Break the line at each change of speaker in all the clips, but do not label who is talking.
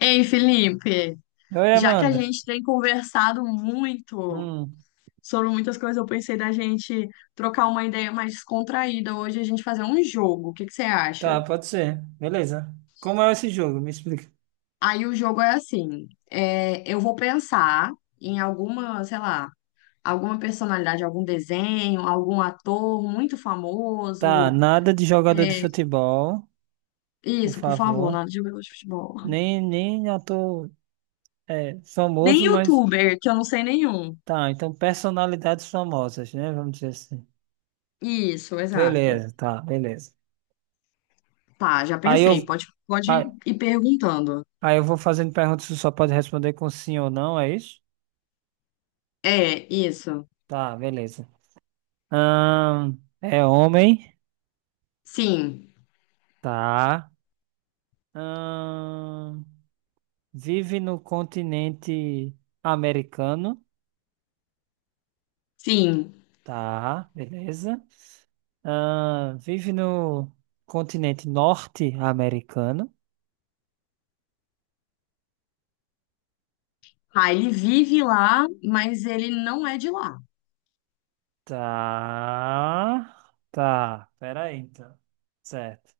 Ei, Felipe,
Oi,
já que a
Amanda.
gente tem conversado muito
Hum,
sobre muitas coisas, eu pensei da gente trocar uma ideia mais descontraída hoje, a gente fazer um jogo. O que que você acha?
tá, pode ser. Beleza. Como é esse jogo? Me explica.
Aí o jogo é assim: eu vou pensar em alguma, sei lá, alguma personalidade, algum desenho, algum ator muito
Tá,
famoso.
nada de jogador de
É,
futebol, por
isso, por favor,
favor.
nada de jogador de futebol.
Nem ator
Nem
famoso, mas
youtuber, que eu não sei nenhum.
tá. Então, personalidades famosas, né? Vamos dizer assim.
Isso, exato.
Beleza, tá, beleza.
Tá, já
Aí
pensei.
eu,
Pode,
aí,
pode ir perguntando.
aí eu vou fazendo perguntas, você só pode responder com sim ou não, é isso?
É, isso.
Tá, beleza. Ahn, é homem?
Sim,
Tá. Ahn, vive no continente americano,
sim.
tá, beleza. Ah, vive no continente norte-americano,
Ah, ele vive lá, mas ele não é de lá.
tá, tá, peraí então, certo.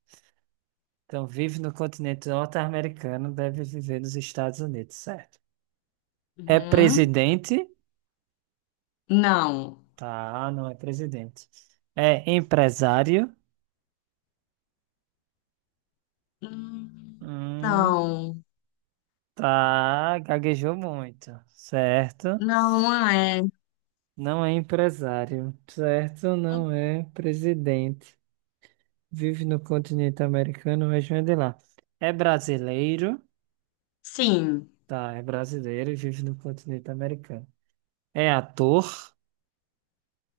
Então, vive no continente norte-americano, deve viver nos Estados Unidos, certo. É
Uhum.
presidente,
Não.
tá, não é presidente. É empresário.
Hum,
Hum.
não.
Tá, gaguejou muito, certo.
Não, não é.
Não é empresário, certo? Não é presidente. Vive no continente americano, mas não é de lá. É brasileiro,
Sim.
tá? É brasileiro e vive no continente americano. É ator,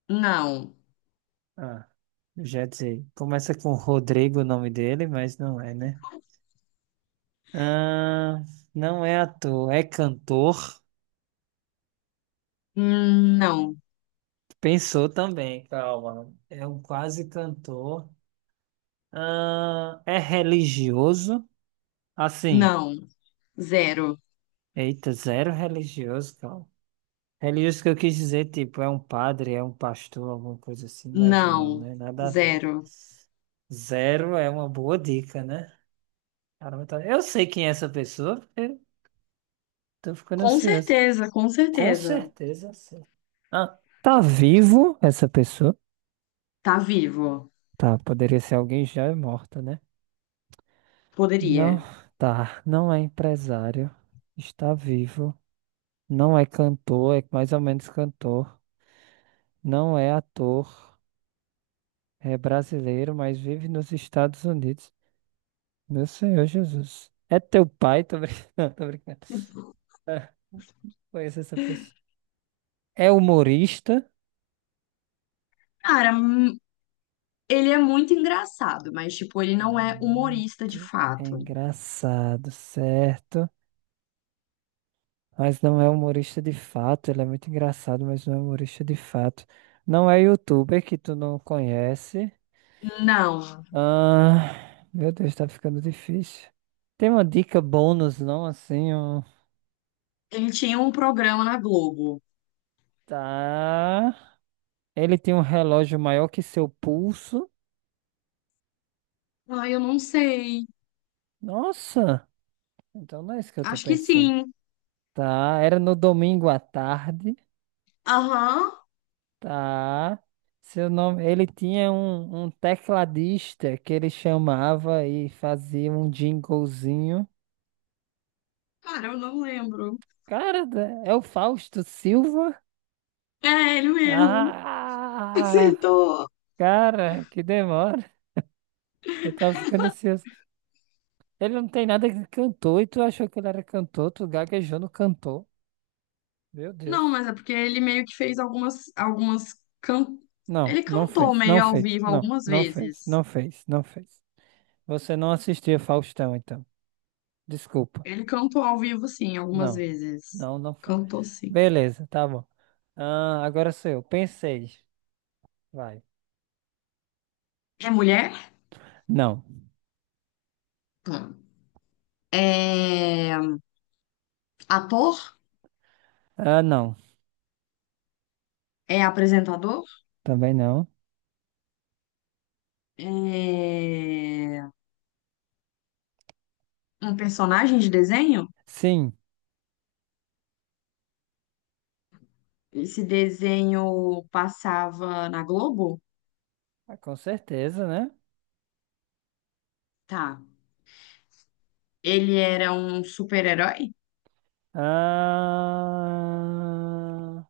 Não.
ah, eu já ia dizer. Começa com Rodrigo o nome dele, mas não é, né? Ah, não é ator, é cantor.
Não.
Pensou também, calma. É um quase cantor. Ah, é religioso, assim.
Não. Zero.
Eita, zero religioso, cara. Religioso que eu quis dizer, tipo, é um padre, é um pastor, alguma coisa assim, mas não,
Não.
né? Nada a ver.
Zero.
Zero é uma boa dica, né? Caramba, eu sei quem é essa pessoa, porque tô ficando
Com
ansioso.
certeza, com
Com
certeza.
certeza, sim. Ah, tá vivo essa pessoa?
Tá vivo.
Tá, poderia ser alguém já morto, né?
Poderia.
Não, tá. Não é empresário. Está vivo. Não é cantor, é mais ou menos cantor. Não é ator. É brasileiro, mas vive nos Estados Unidos. Meu Senhor Jesus. É teu pai? Tô brincando, tô brincando. Ah, conheço essa pessoa. É humorista.
Cara, ele é muito engraçado, mas, tipo, ele
Ela
não
é
é humorista de
muito
fato.
engraçado, certo? Mas não é humorista de fato. Ele é muito engraçado, mas não é humorista de fato. Não é youtuber que tu não conhece.
Não.
Ah, meu Deus, tá ficando difícil. Tem uma dica bônus, não? Assim, um.
Ele tinha um programa na Globo.
Tá. Ele tem um relógio maior que seu pulso.
Ai, eu não sei.
Nossa! Então não é isso que eu tô
Acho que
pensando.
sim.
Tá, era no domingo à tarde.
Aham.
Tá. Seu nome. Ele tinha um tecladista que ele chamava e fazia um jinglezinho.
Cara, eu não lembro.
Cara, é o Fausto Silva?
É, ele mesmo.
Ah!
Acertou.
Cara, que demora. Eu tava ficando ansioso. Ele não tem nada que cantou e tu achou que ele era cantor, tu gaguejou no cantor. Meu
Não,
Deus.
mas é porque ele meio que fez algumas can...
Não,
Ele
não
cantou
fez, não
meio ao
fez,
vivo
não,
algumas
não fez,
vezes.
não fez, não fez. Você não assistia Faustão, então. Desculpa.
Ele cantou ao vivo, sim, algumas
Não,
vezes.
não, não foi.
Cantou, sim.
Beleza, tá bom. Ah, agora sou eu. Pensei. Vai.
É mulher?
Não.
Tá. É ator?
Ah, não.
É apresentador?
Também não.
é, Um personagem de desenho.
Sim.
Esse desenho passava na Globo,
Ah, com certeza, né?
tá? Ele era um super-herói?
Ah,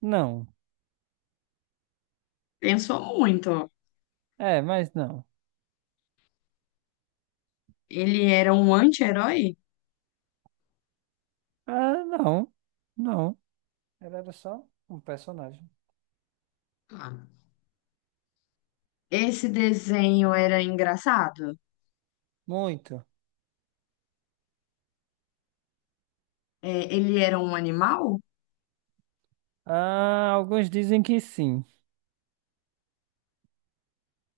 não.
Pensou muito, ó.
É, mas não.
Ele era um anti-herói?
Ah, não. Não. Ela era só um personagem.
Ah. Esse desenho era engraçado?
Muito.
É, ele era um animal?
Ah, alguns dizem que sim.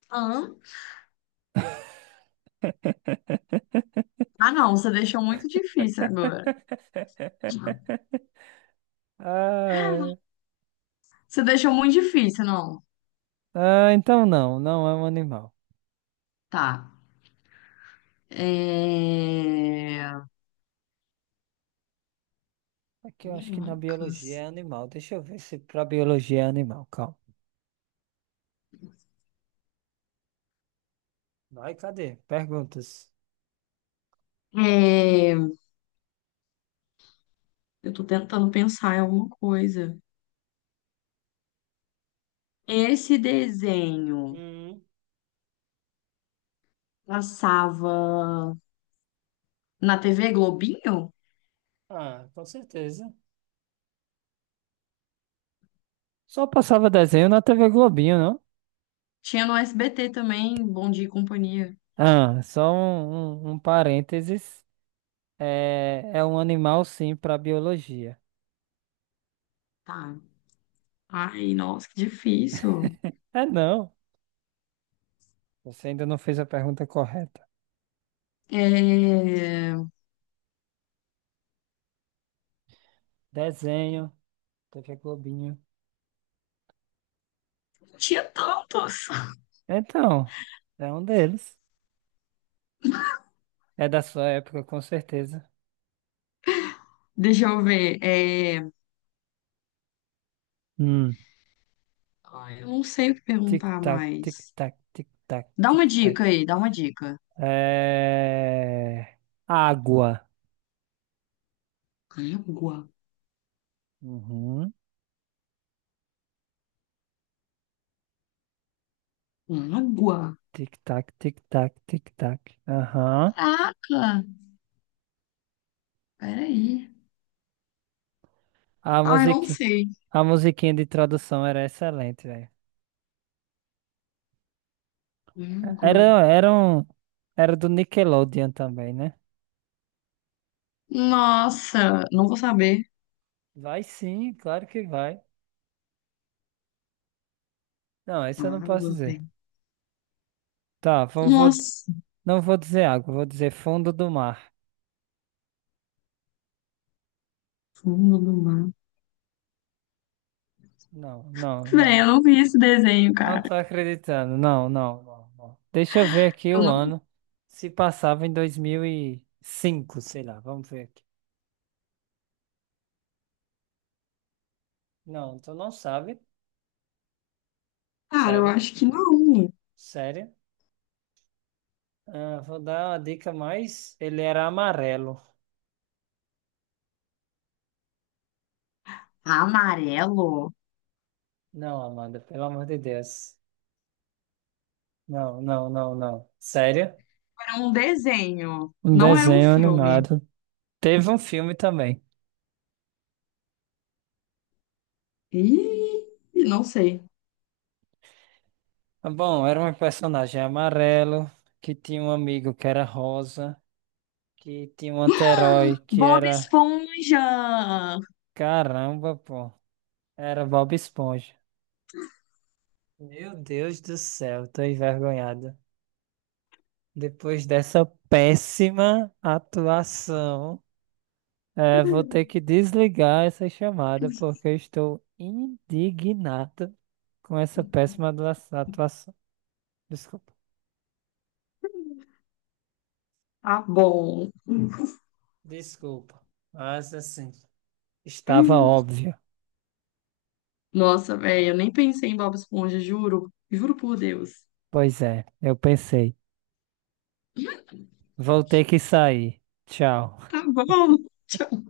Hã? Ah, não, você deixou muito difícil agora.
Ah,
Você deixou muito difícil, não.
ah, então não, não é um animal.
Tá. É...
Aqui eu acho que na biologia é
Minhocas.
animal. Deixa eu ver se pra biologia é animal. Calma. Vai, cadê? Perguntas.
É... Eu tô tentando pensar em alguma coisa. Esse desenho
Hum.
passava na TV Globinho?
Ah, com certeza. Só passava desenho na TV Globinho, não?
Tinha no SBT também, Bom Dia e Companhia.
Ah, só um parênteses. É um animal, sim, para biologia.
Tá. Ai, nossa, que difícil.
É não. Você ainda não fez a pergunta correta.
É...
Desenho, TV Globinho.
Tinha tantos.
Então, é um deles. É da sua época, com certeza.
Deixa eu ver.
Hum.
Ai, eu não sei o que perguntar
Tic-tac,
mais.
tic-tac, tic-tac,
Dá uma
tic-tac.
dica aí, dá uma dica.
É... Água.
Água.
Uhum.
Água.
Tic-tac, tic-tac, tic-tac. Aham.
Caraca. Peraí.
A
Ai, não
musiqui...
sei.
A musiquinha de tradução era excelente, velho.
Água.
Era, era um... Era do Nickelodeon também, né?
Nossa, não vou saber.
Vai sim, claro que vai. Não, isso eu não posso
Água,
dizer.
velho.
Tá,
Nossa,
não vou dizer água, vou dizer fundo do mar.
fundo do mar.
Não, não,
Véi, eu
não.
não vi esse desenho,
Não
cara.
tô acreditando. Não, não, não, não. Deixa eu ver aqui
Eu
o
não...
ano. Se passava em 2005, sei lá. Vamos ver aqui. Não, tu não sabe.
Cara, eu
Sério,
acho que não.
sério. Ah, vou dar uma dica mais. Ele era amarelo.
Amarelo?
Não, Amanda, pelo amor de Deus. Não, não, não, não. Sério?
Era um desenho,
Um
não era um
desenho
filme.
animado. Teve um filme também.
Ih, não sei.
Ah, bom, era um personagem amarelo que tinha um amigo que era rosa. Que tinha um anti-herói que
Bob
era.
Esponja!
Caramba, pô. Era Bob Esponja. Meu Deus do céu, tô envergonhado. Depois dessa péssima atuação, vou ter que desligar essa chamada porque eu estou indignado com essa péssima atuação. Desculpa.
Tá bom.
Desculpa. Mas assim, estava óbvio.
Nossa, velho, eu nem pensei em Bob Esponja, juro. Juro por Deus.
Pois é, eu pensei. Vou ter que sair. Tchau.
Tá bom. Tchau.